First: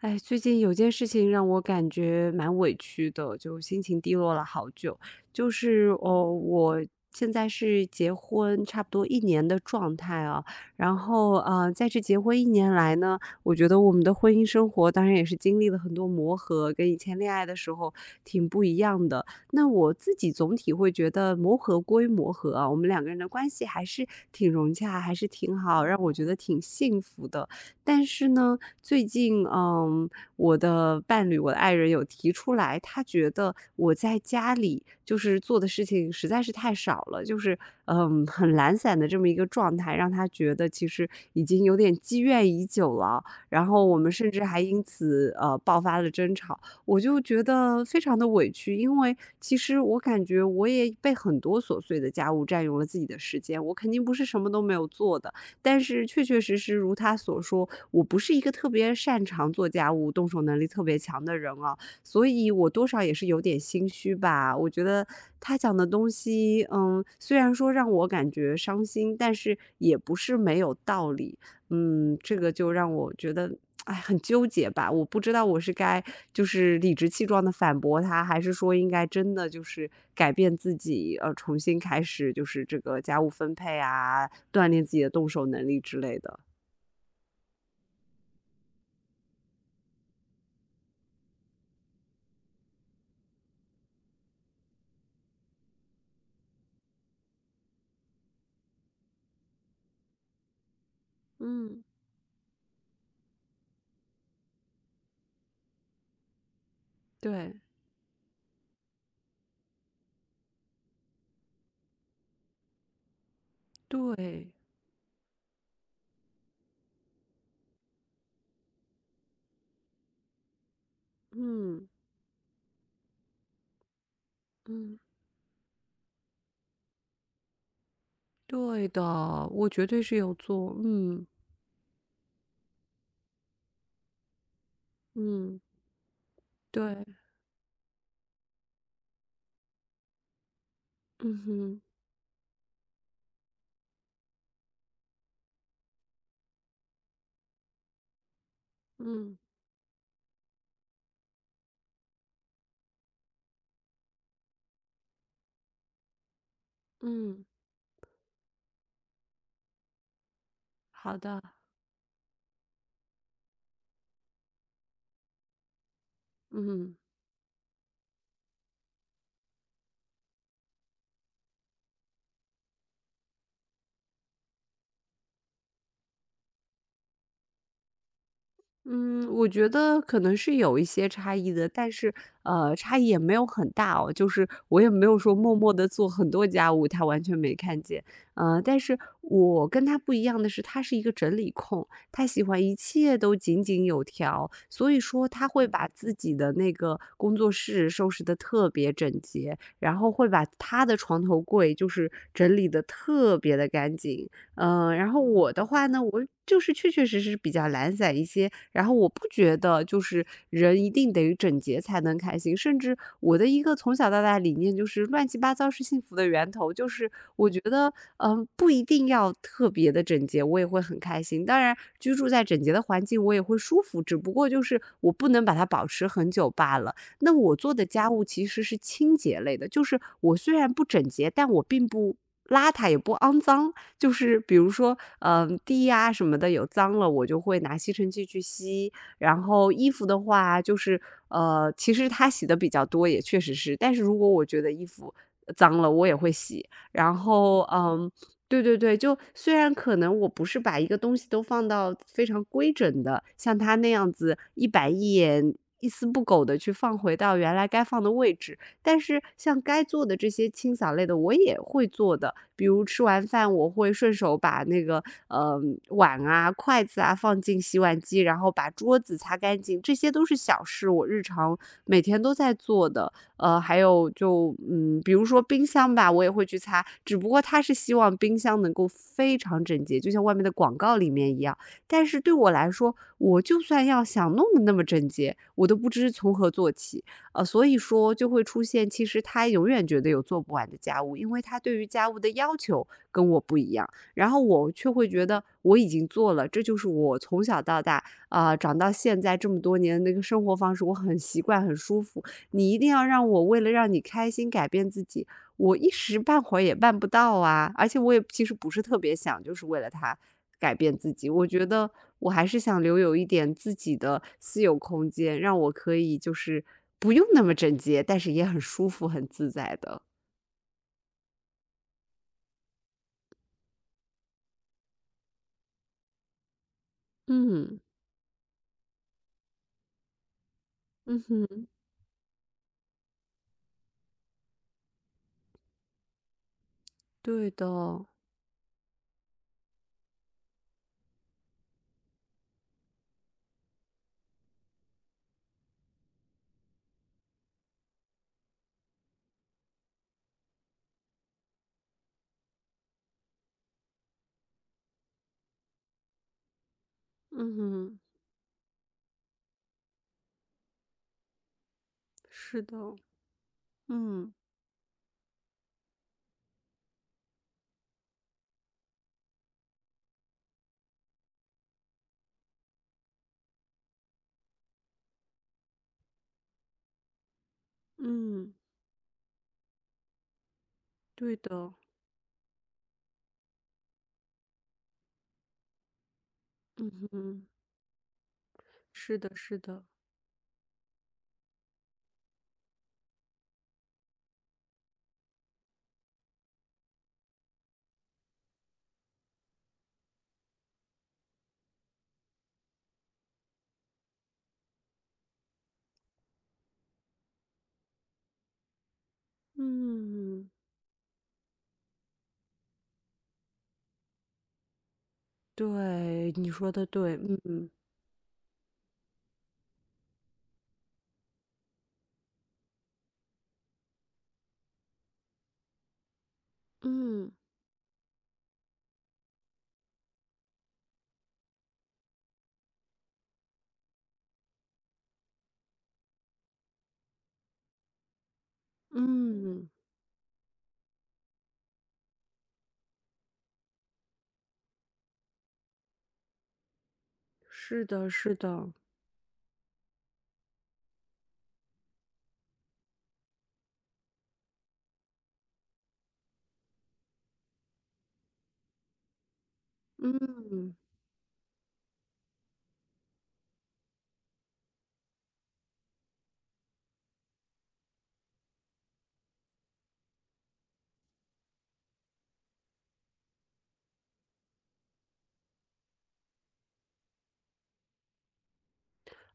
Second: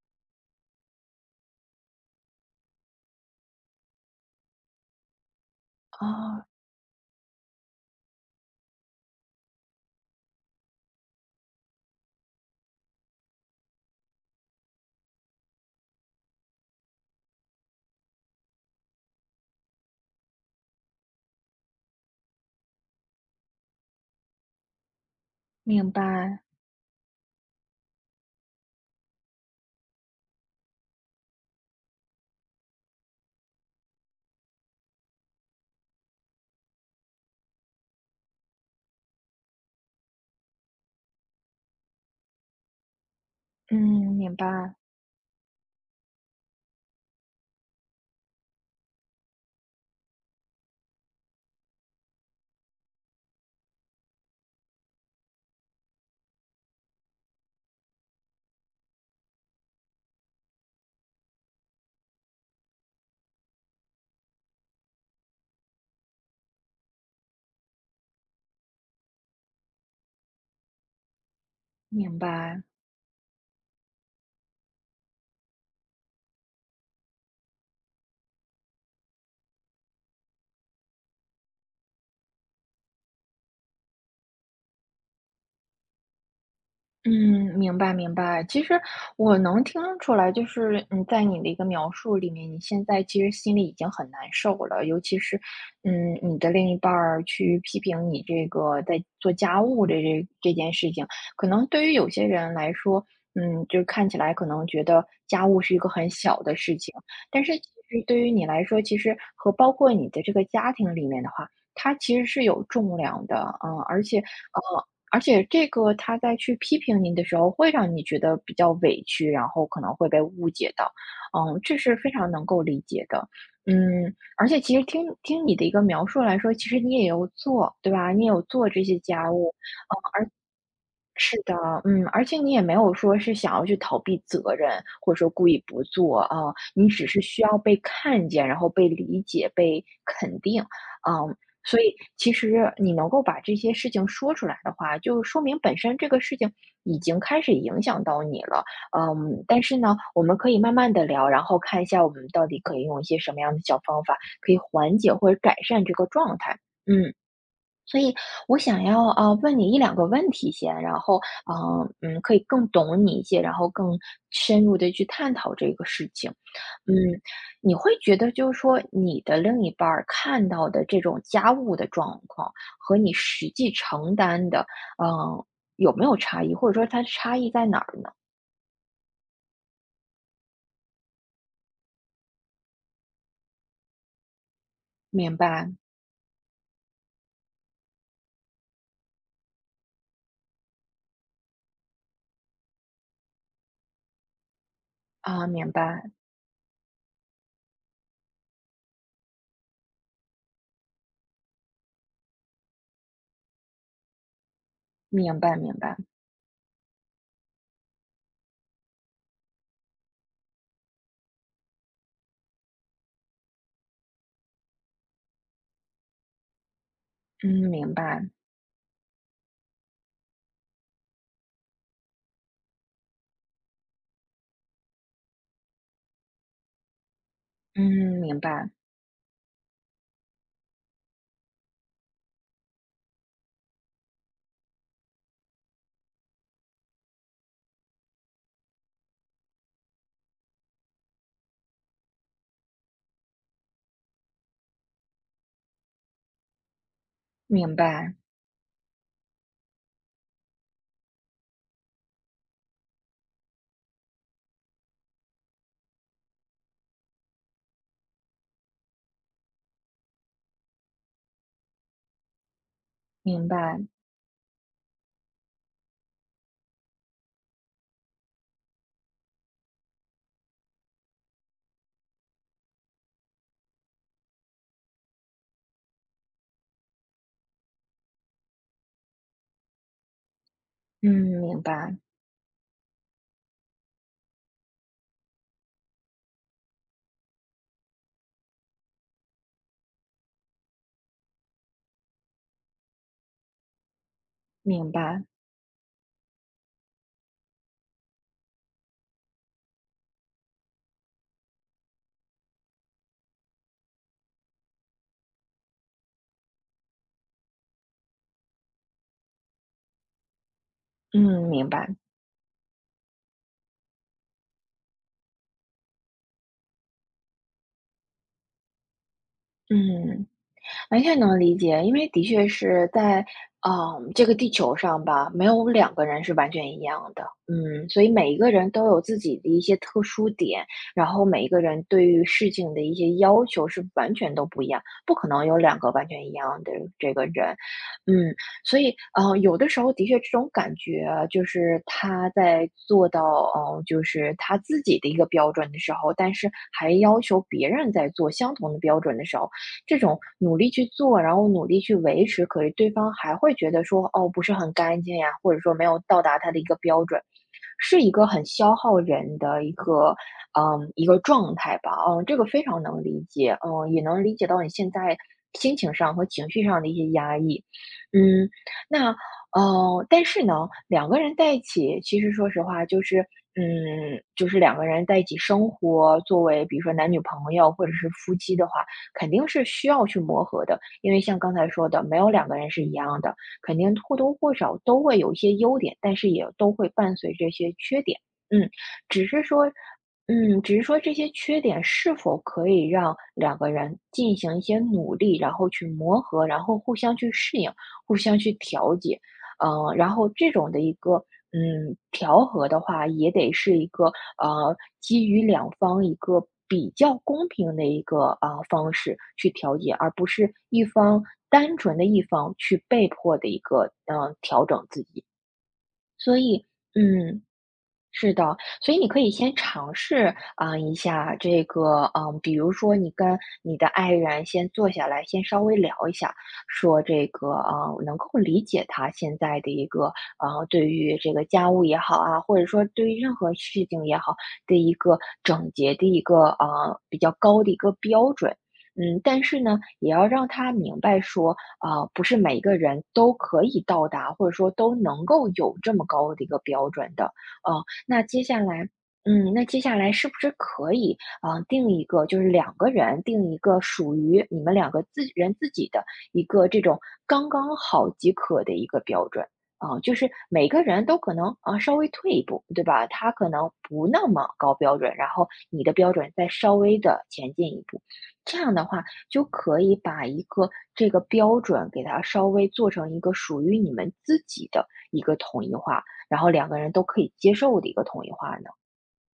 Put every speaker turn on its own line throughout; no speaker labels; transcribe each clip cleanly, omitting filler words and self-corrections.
哎，最近有件事情让我感觉蛮委屈的，就心情低落了好久。
哦，
我现在是结婚差不多一年的状态啊。然后在这结婚一年来呢，我觉得我们的婚姻生活当然也是经历了很多磨合，跟以前恋爱的时候挺不一样的。那我自己总体会觉得磨合归磨合啊，我们两个人的关系还是挺融洽，还是挺好，
明
让我觉得
白，
挺幸福的。但是呢，最近，我的伴侣，我的爱人有提出来，他觉得我在家里就是做的事情实在是太少了，就是嗯很懒散的这么一个状态，让他觉得其实已经有点积怨已久了。然
嗯，
后我们甚
明
至还
白，
因此爆发了争吵。我就觉得非常的委屈，因为其实我感觉我也被很多琐碎的家务占用了自己的时间，我肯定不是什么都没有做的，但是确确实实如他所说，我不是一个特别擅长做家务、动手能力特别强的人啊，所以我多少也是有点心虚吧。我觉得他讲的东西，虽然说让我感觉伤心，但是也不是没有道理。
明
这个
白，
就让我觉得，哎，很纠结吧。我不知道我是该就是理直气壮的反驳他，还是说应该真的就是改变自己，重新开始，就是这个家务分配啊，锻炼自己的动手能力之类的。
嗯，明白明白。其实我能听出来，就是在你的一个描述里面，你现在其实心里已经很难受了，尤其是你的另一半儿去批评你这个在做家务的这件事情，可能
嗯，
对于有些人来说，就看起来可能觉得家务是一个很小的事情，但是
对
其实对于你来说，其实和包括你的这个家庭里面的话，它其实是有重量的，
对，
而且这个他在去批评你的时候，会让你觉得比较委屈，然后可能会被误解到，这
嗯
是非常能够理解的，而且其实
嗯，
听听你的一个描述来说，其实你也有做，对吧？你也有做这
对
些
的，
家务，
我绝对是有做，嗯
是的，而且你也没有说是想要去逃避责任，或者说故
嗯，
意不做啊，
对，
你只是需要被看见，然后被理解、被肯定，嗯，
嗯
所
哼，
以其实你能够把这些事情说出来的话，就说明本身这个事情已经开始影响到你了，
嗯
但是呢，我们可以慢慢的聊，然后看一下我们到底可以用一些什么样的小方法，可以缓解或者改善这个状态，嗯。
嗯，
所以我想要啊问你一两个问题先，然
好
后
的，
可以更懂你一些，然后更深入的去探讨这个事情。
嗯。
嗯，你会觉得就是说你的另一半儿看到的这种家务的状况和你实际承担的，嗯、呃有没有差异，或者说它差异在哪儿呢？
嗯，我觉得可能是有一些差异的，但是差异也没有很大哦。就是我也没有说
明
默默
白
的做很多家务，他完全没看见。但是我跟他不一样的是，他是一个整理控，他喜欢一切都井井有条，所以说
啊，
他会
明
把
白，
自己的那个工作室收拾的特别整洁，然后会把他的床头柜就是整理的特别的干净。嗯，然后
明
我
白，
的
明
话
白，
呢，我就是确确实实比较懒散一些，然后我不觉得就是人一定得整洁才能开心，甚至我的一个从小到大的理念就是乱七八糟是幸福的源头，就是我觉
嗯，
得，
明白，
不一定要特别的整洁，我也会很开心。当然，居住在整洁的环境我也会舒服，只不过就是我不能把它保持很久罢了。那我做的家
嗯，
务
明
其实
白，
是清洁类的，就是我虽然不整洁，但我并不邋遢也不肮脏，就是比如说，地呀什么的有脏了，我就会拿吸尘器去吸。然后衣服的话，就是其实他洗的比较多，也确实是。但是如果我觉得衣服脏了，我也会洗。然后，
明
嗯，
白，
对对对，就虽然可能我不是把一个东西都放到非常规整的，像他那样子一板一眼、一丝不苟的去放回到原来该放的位置。但是像该做的这些清扫类的我也会做的，比如吃完
明
饭我
白，
会顺手把那个碗啊、筷子啊放进洗碗机，然后把桌子擦干净，这些都是小事，我日常每天都在做的。还有就嗯，比如说冰箱吧，我也会去擦，只不过他是希望冰箱能够非常整洁，就像外面的广告里
嗯，
面一样。
明白，
但是对我来说，我就算要想弄得那么整洁，我都不知从何做起。所以说就会出现，其实他永远觉得有做不完的家务，因为他对于家务的要求跟我不一样，然后我却
明
会
白。
觉得我已经做了，这就是我从小到大长到现在这么多年的那个生活方式，我很习惯，很舒服。你一定要让我为了让你开心改变自己，我一时半会儿也办不到啊，而且我也其实不是特别想，就是为了他改变自己。我
嗯，
觉
明
得
白。
我还是想留有一点自己的私有空间，让我可以就是不用那么整洁，但是也很舒服、很自在的。
嗯，完全能理解，因为的确是在，这个地球上吧，没有两个人是完全一样的，
嗯
所以每一个人都有自己的一些特殊点，然
嗯
后每一个
哼，
人对于事情的一些要求是完全都不一样，不可能有两个完全一样的这个
对
人，
的，
嗯，所以，有的时候的确这种感觉啊就是他在做到，就是他自己的一个标准的时候，但是还要求别人在做相同的标准的时候。这种努力去做，然后努力去维持，可是对方还会觉得说，哦，不是很干净呀，或者说没有到达他的一个标准，
嗯哼，
是一个很消耗人的一个状态吧。嗯，这个
是
非
的，
常能理解，也能
嗯
理解到你现在心情上和情绪上的一些压抑。嗯，那，但是呢，两个人在一起，其实说实话，就是两个人在一起生活，作为比如说男女朋友或者是夫
嗯，
妻的话，肯定是需要去磨合的。因为
对
像刚才
的，
说的，没有两个人是一样的。肯定或多或少都会有一些优点，但是也都会
嗯
伴随
哼，
这些缺点。嗯，
是
只
的，
是
是
说，
的，
只是说这些缺点是否可以让两个人进行一些努力，然后去磨合，然后互相去适应，互相去调节，然后这种的一个调和的话，也得是一个基于两方一个比较公平的一个方式去调节，而不
嗯，
是单纯的一方去被迫的一个调整自己。
对，
所
你
以，
说的对，
嗯，
嗯
是的，所以你可以先尝试啊一下这个，比如说你跟你的爱人先坐下来，先稍微聊一下，说这
嗯
个，啊，能够理解他现在的一个，对于这个家务也好啊，或者说对于任何事情也好的一个整洁的一个，比较高的一个标准。但是
嗯。
呢，也要让他明白说，不是每一个人都可以到达，或者说都能够有这么高的一个标准的，啊。
是的，
那
是
接下
的，
来是不是可以，啊？定一个就是两个人定一个属于你们两个自人自己的一个这种刚刚好即可的一个标准。啊，就是每
嗯，
个人都可能，啊，稍微退一步，对吧？他可能不那么高标准，然后你的标准再稍微的前进一步。这样的话，就可以把一个这个标准给它稍微做成一个属于你们自己的一个统一化，然后两个人都可以接受的一个统一化呢？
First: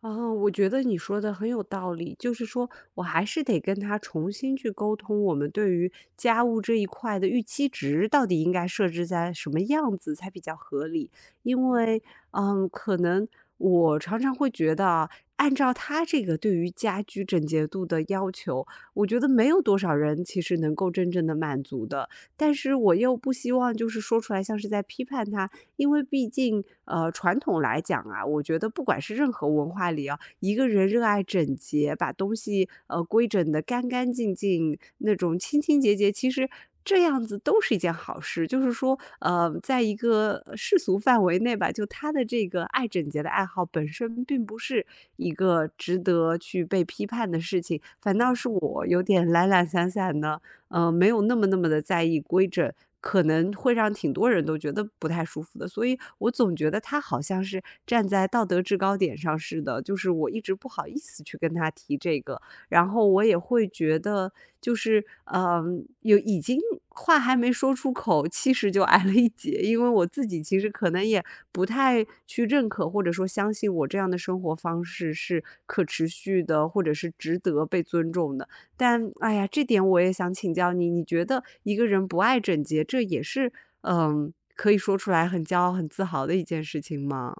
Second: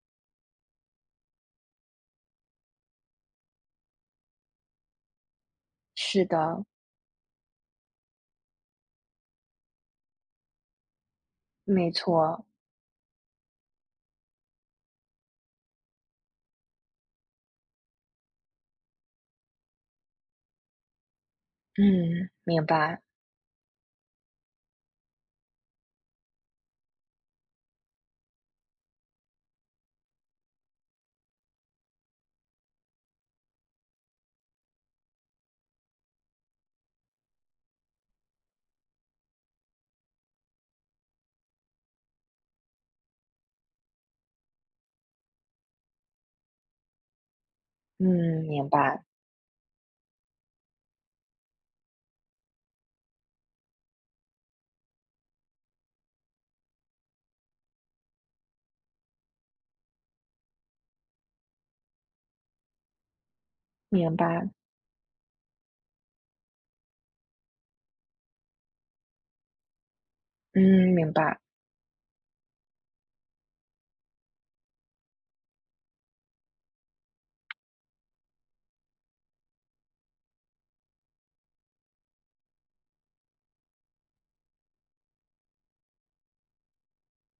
啊，我觉得你说的很有道理，就是说我还是得跟他重新去沟通，我们对于
是
家务
的，
这一块的预期值到底应该设置在什么样子才比较合理？因
没
为，
错，
嗯，可能我常常会觉得啊，按照他这个对于家居整洁度的要求，我觉得没有多少人其实能够真正的满足的。
嗯，
但
明
是我
白，
又不希望就是说出来像是在批判他，因为毕竟传统来讲啊，我觉得不管是任何文化里啊，一个人热爱整洁，把东西规整的干干净净，那种清清洁洁，其实。这样子都是一件好事，就是说，在一个世俗范围内吧，就他的这个爱整洁的爱好本身并不是一个值得去被批判的事情，反倒
嗯，
是
明
我有
白，
点懒懒散散的，没有那么那么的在意规整，可能会让挺多人都觉得不太舒服的。所以我总觉得他好像是站在道德制高点上似的，就是我一直不好意思去跟他提这个，然后我也会觉
明
得
白，
就是有已经话还没说出口，其实就挨了一截。因为我自己其实
嗯，
可能
明
也
白。
不太去认可，或者说相信我这样的生活方式是可持续的，或者是值得被尊重的。但哎呀，这点我也想请教你，你觉得一个人不爱整洁，这也是可以说出来很骄傲、很自豪的一件事情吗？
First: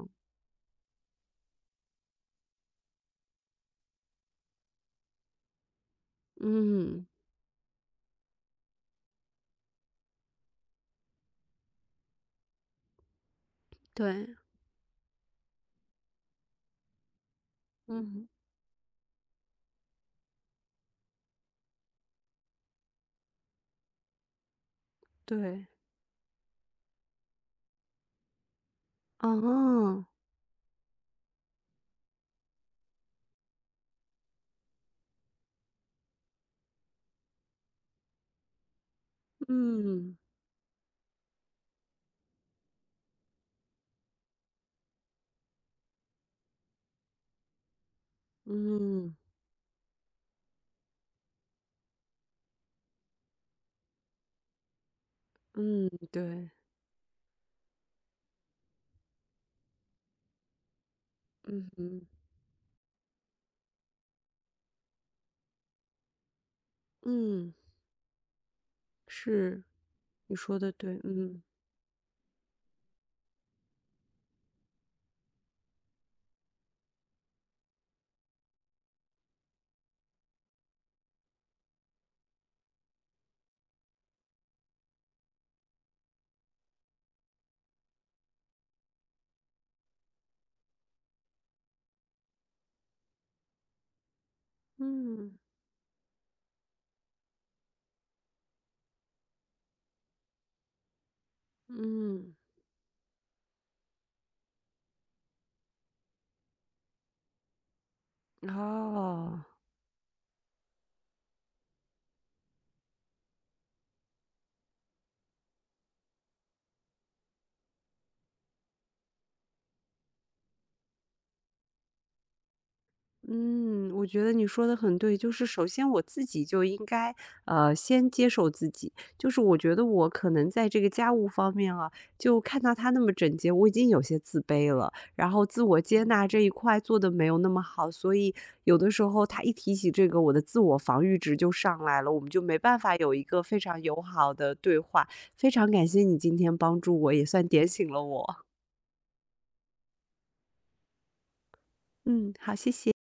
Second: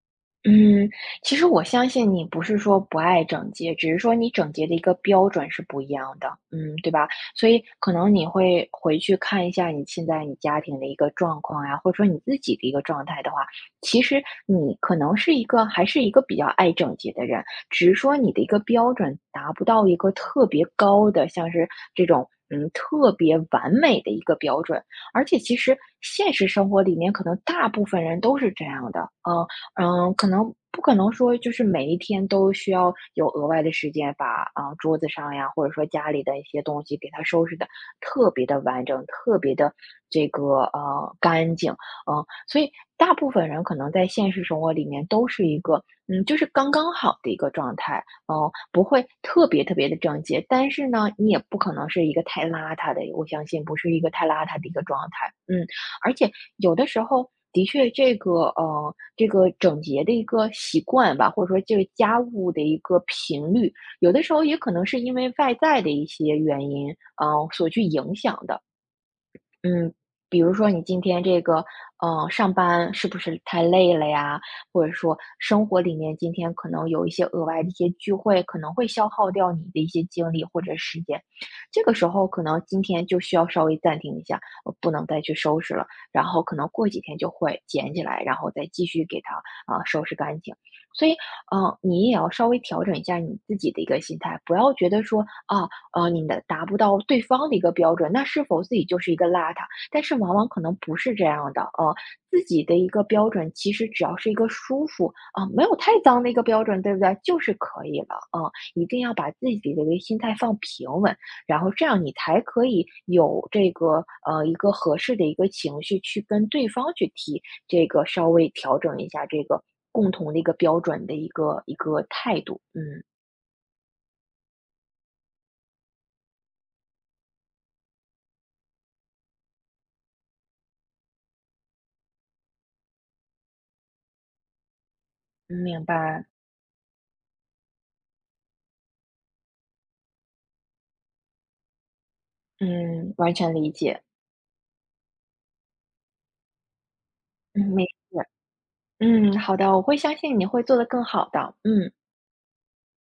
嗯，其实我相信你不是说不爱整洁，只是说你整洁的一个标准是不一样的，对
嗯，
吧？所以可能你会回去看一下你现在你家庭的一个状况呀，或者说你自己的一个状态的话，其实
对，
你可能是一个还是一个比较爱整洁的人，只是说
嗯，
你的一个标准达不到一个特别高的，像是这种。嗯，特别完美的一个标准，而且其
对，
实现实生活里面，可能大部分人都是这样的，嗯，
哦，
可能不可能说就是每一天都需要有额外的时间把桌子上呀，或者说家里的一些东西给它收拾的特别的完整，特别的
嗯
这个干净，所以大部分人可能在现实生活里面都是一个就是刚刚好的一个状态，不会
嗯
特别特别的整洁，但是呢，你也不可能是一个太邋遢的，我相信不是一个太邋遢的一个状态，
嗯，
而且
对，
有的时候的确这个整洁的一个习惯吧，或者说
嗯
这个
嗯
家务的一个频率，有的时候也可能是因为外在的一些原因，
嗯，
所去影响的。
是，
嗯，
你
比如
说的
说你
对，
今天这
嗯
个，上班是不是太累了呀？或者说生活里面今天可能有一些额外的一些聚会，可能会消耗掉你的一些精力或者时间。这个时候可能今天就需要稍微暂停一下，我不能再去收拾了。然后可能过几天就会捡起来，然后再继续给它收拾干净。所以，你也要稍微调整一下你自己的一个心态，不要觉得说
嗯
啊，你的达不到对方的一个标准，那是否自己就是一个邋遢？但是往往可能不是这样的，
嗯，
自己的一个标准其实只要是一个舒服没有太脏的一个标准，对不对？就是可以了，啊，一定要把
哦。
自己的一个心态放平稳，然后这样你才可以有这个一个合适的一个情绪去跟对方去提这个稍微调整一下这个共同的一个标准的一个态度，嗯，
嗯，我觉得你说的很对，就是首先我自己就应该，先接受自己。就是我觉得我可能在这个家务方面啊，就看到他那么整洁，我已经有些自卑了。然后自我
明
接
白，
纳这一块做的没有那么好，所以有的时候他一提起这个，我的自我防御值就上来了，我们就没办法有
嗯，
一
完
个
全
非
理
常友
解。
好的对话。非常感谢你今天帮助我，也算
嗯，
点
没
醒了
事。
我。
嗯，好的，我会相信你会做得更好的，嗯。
嗯，好，谢谢。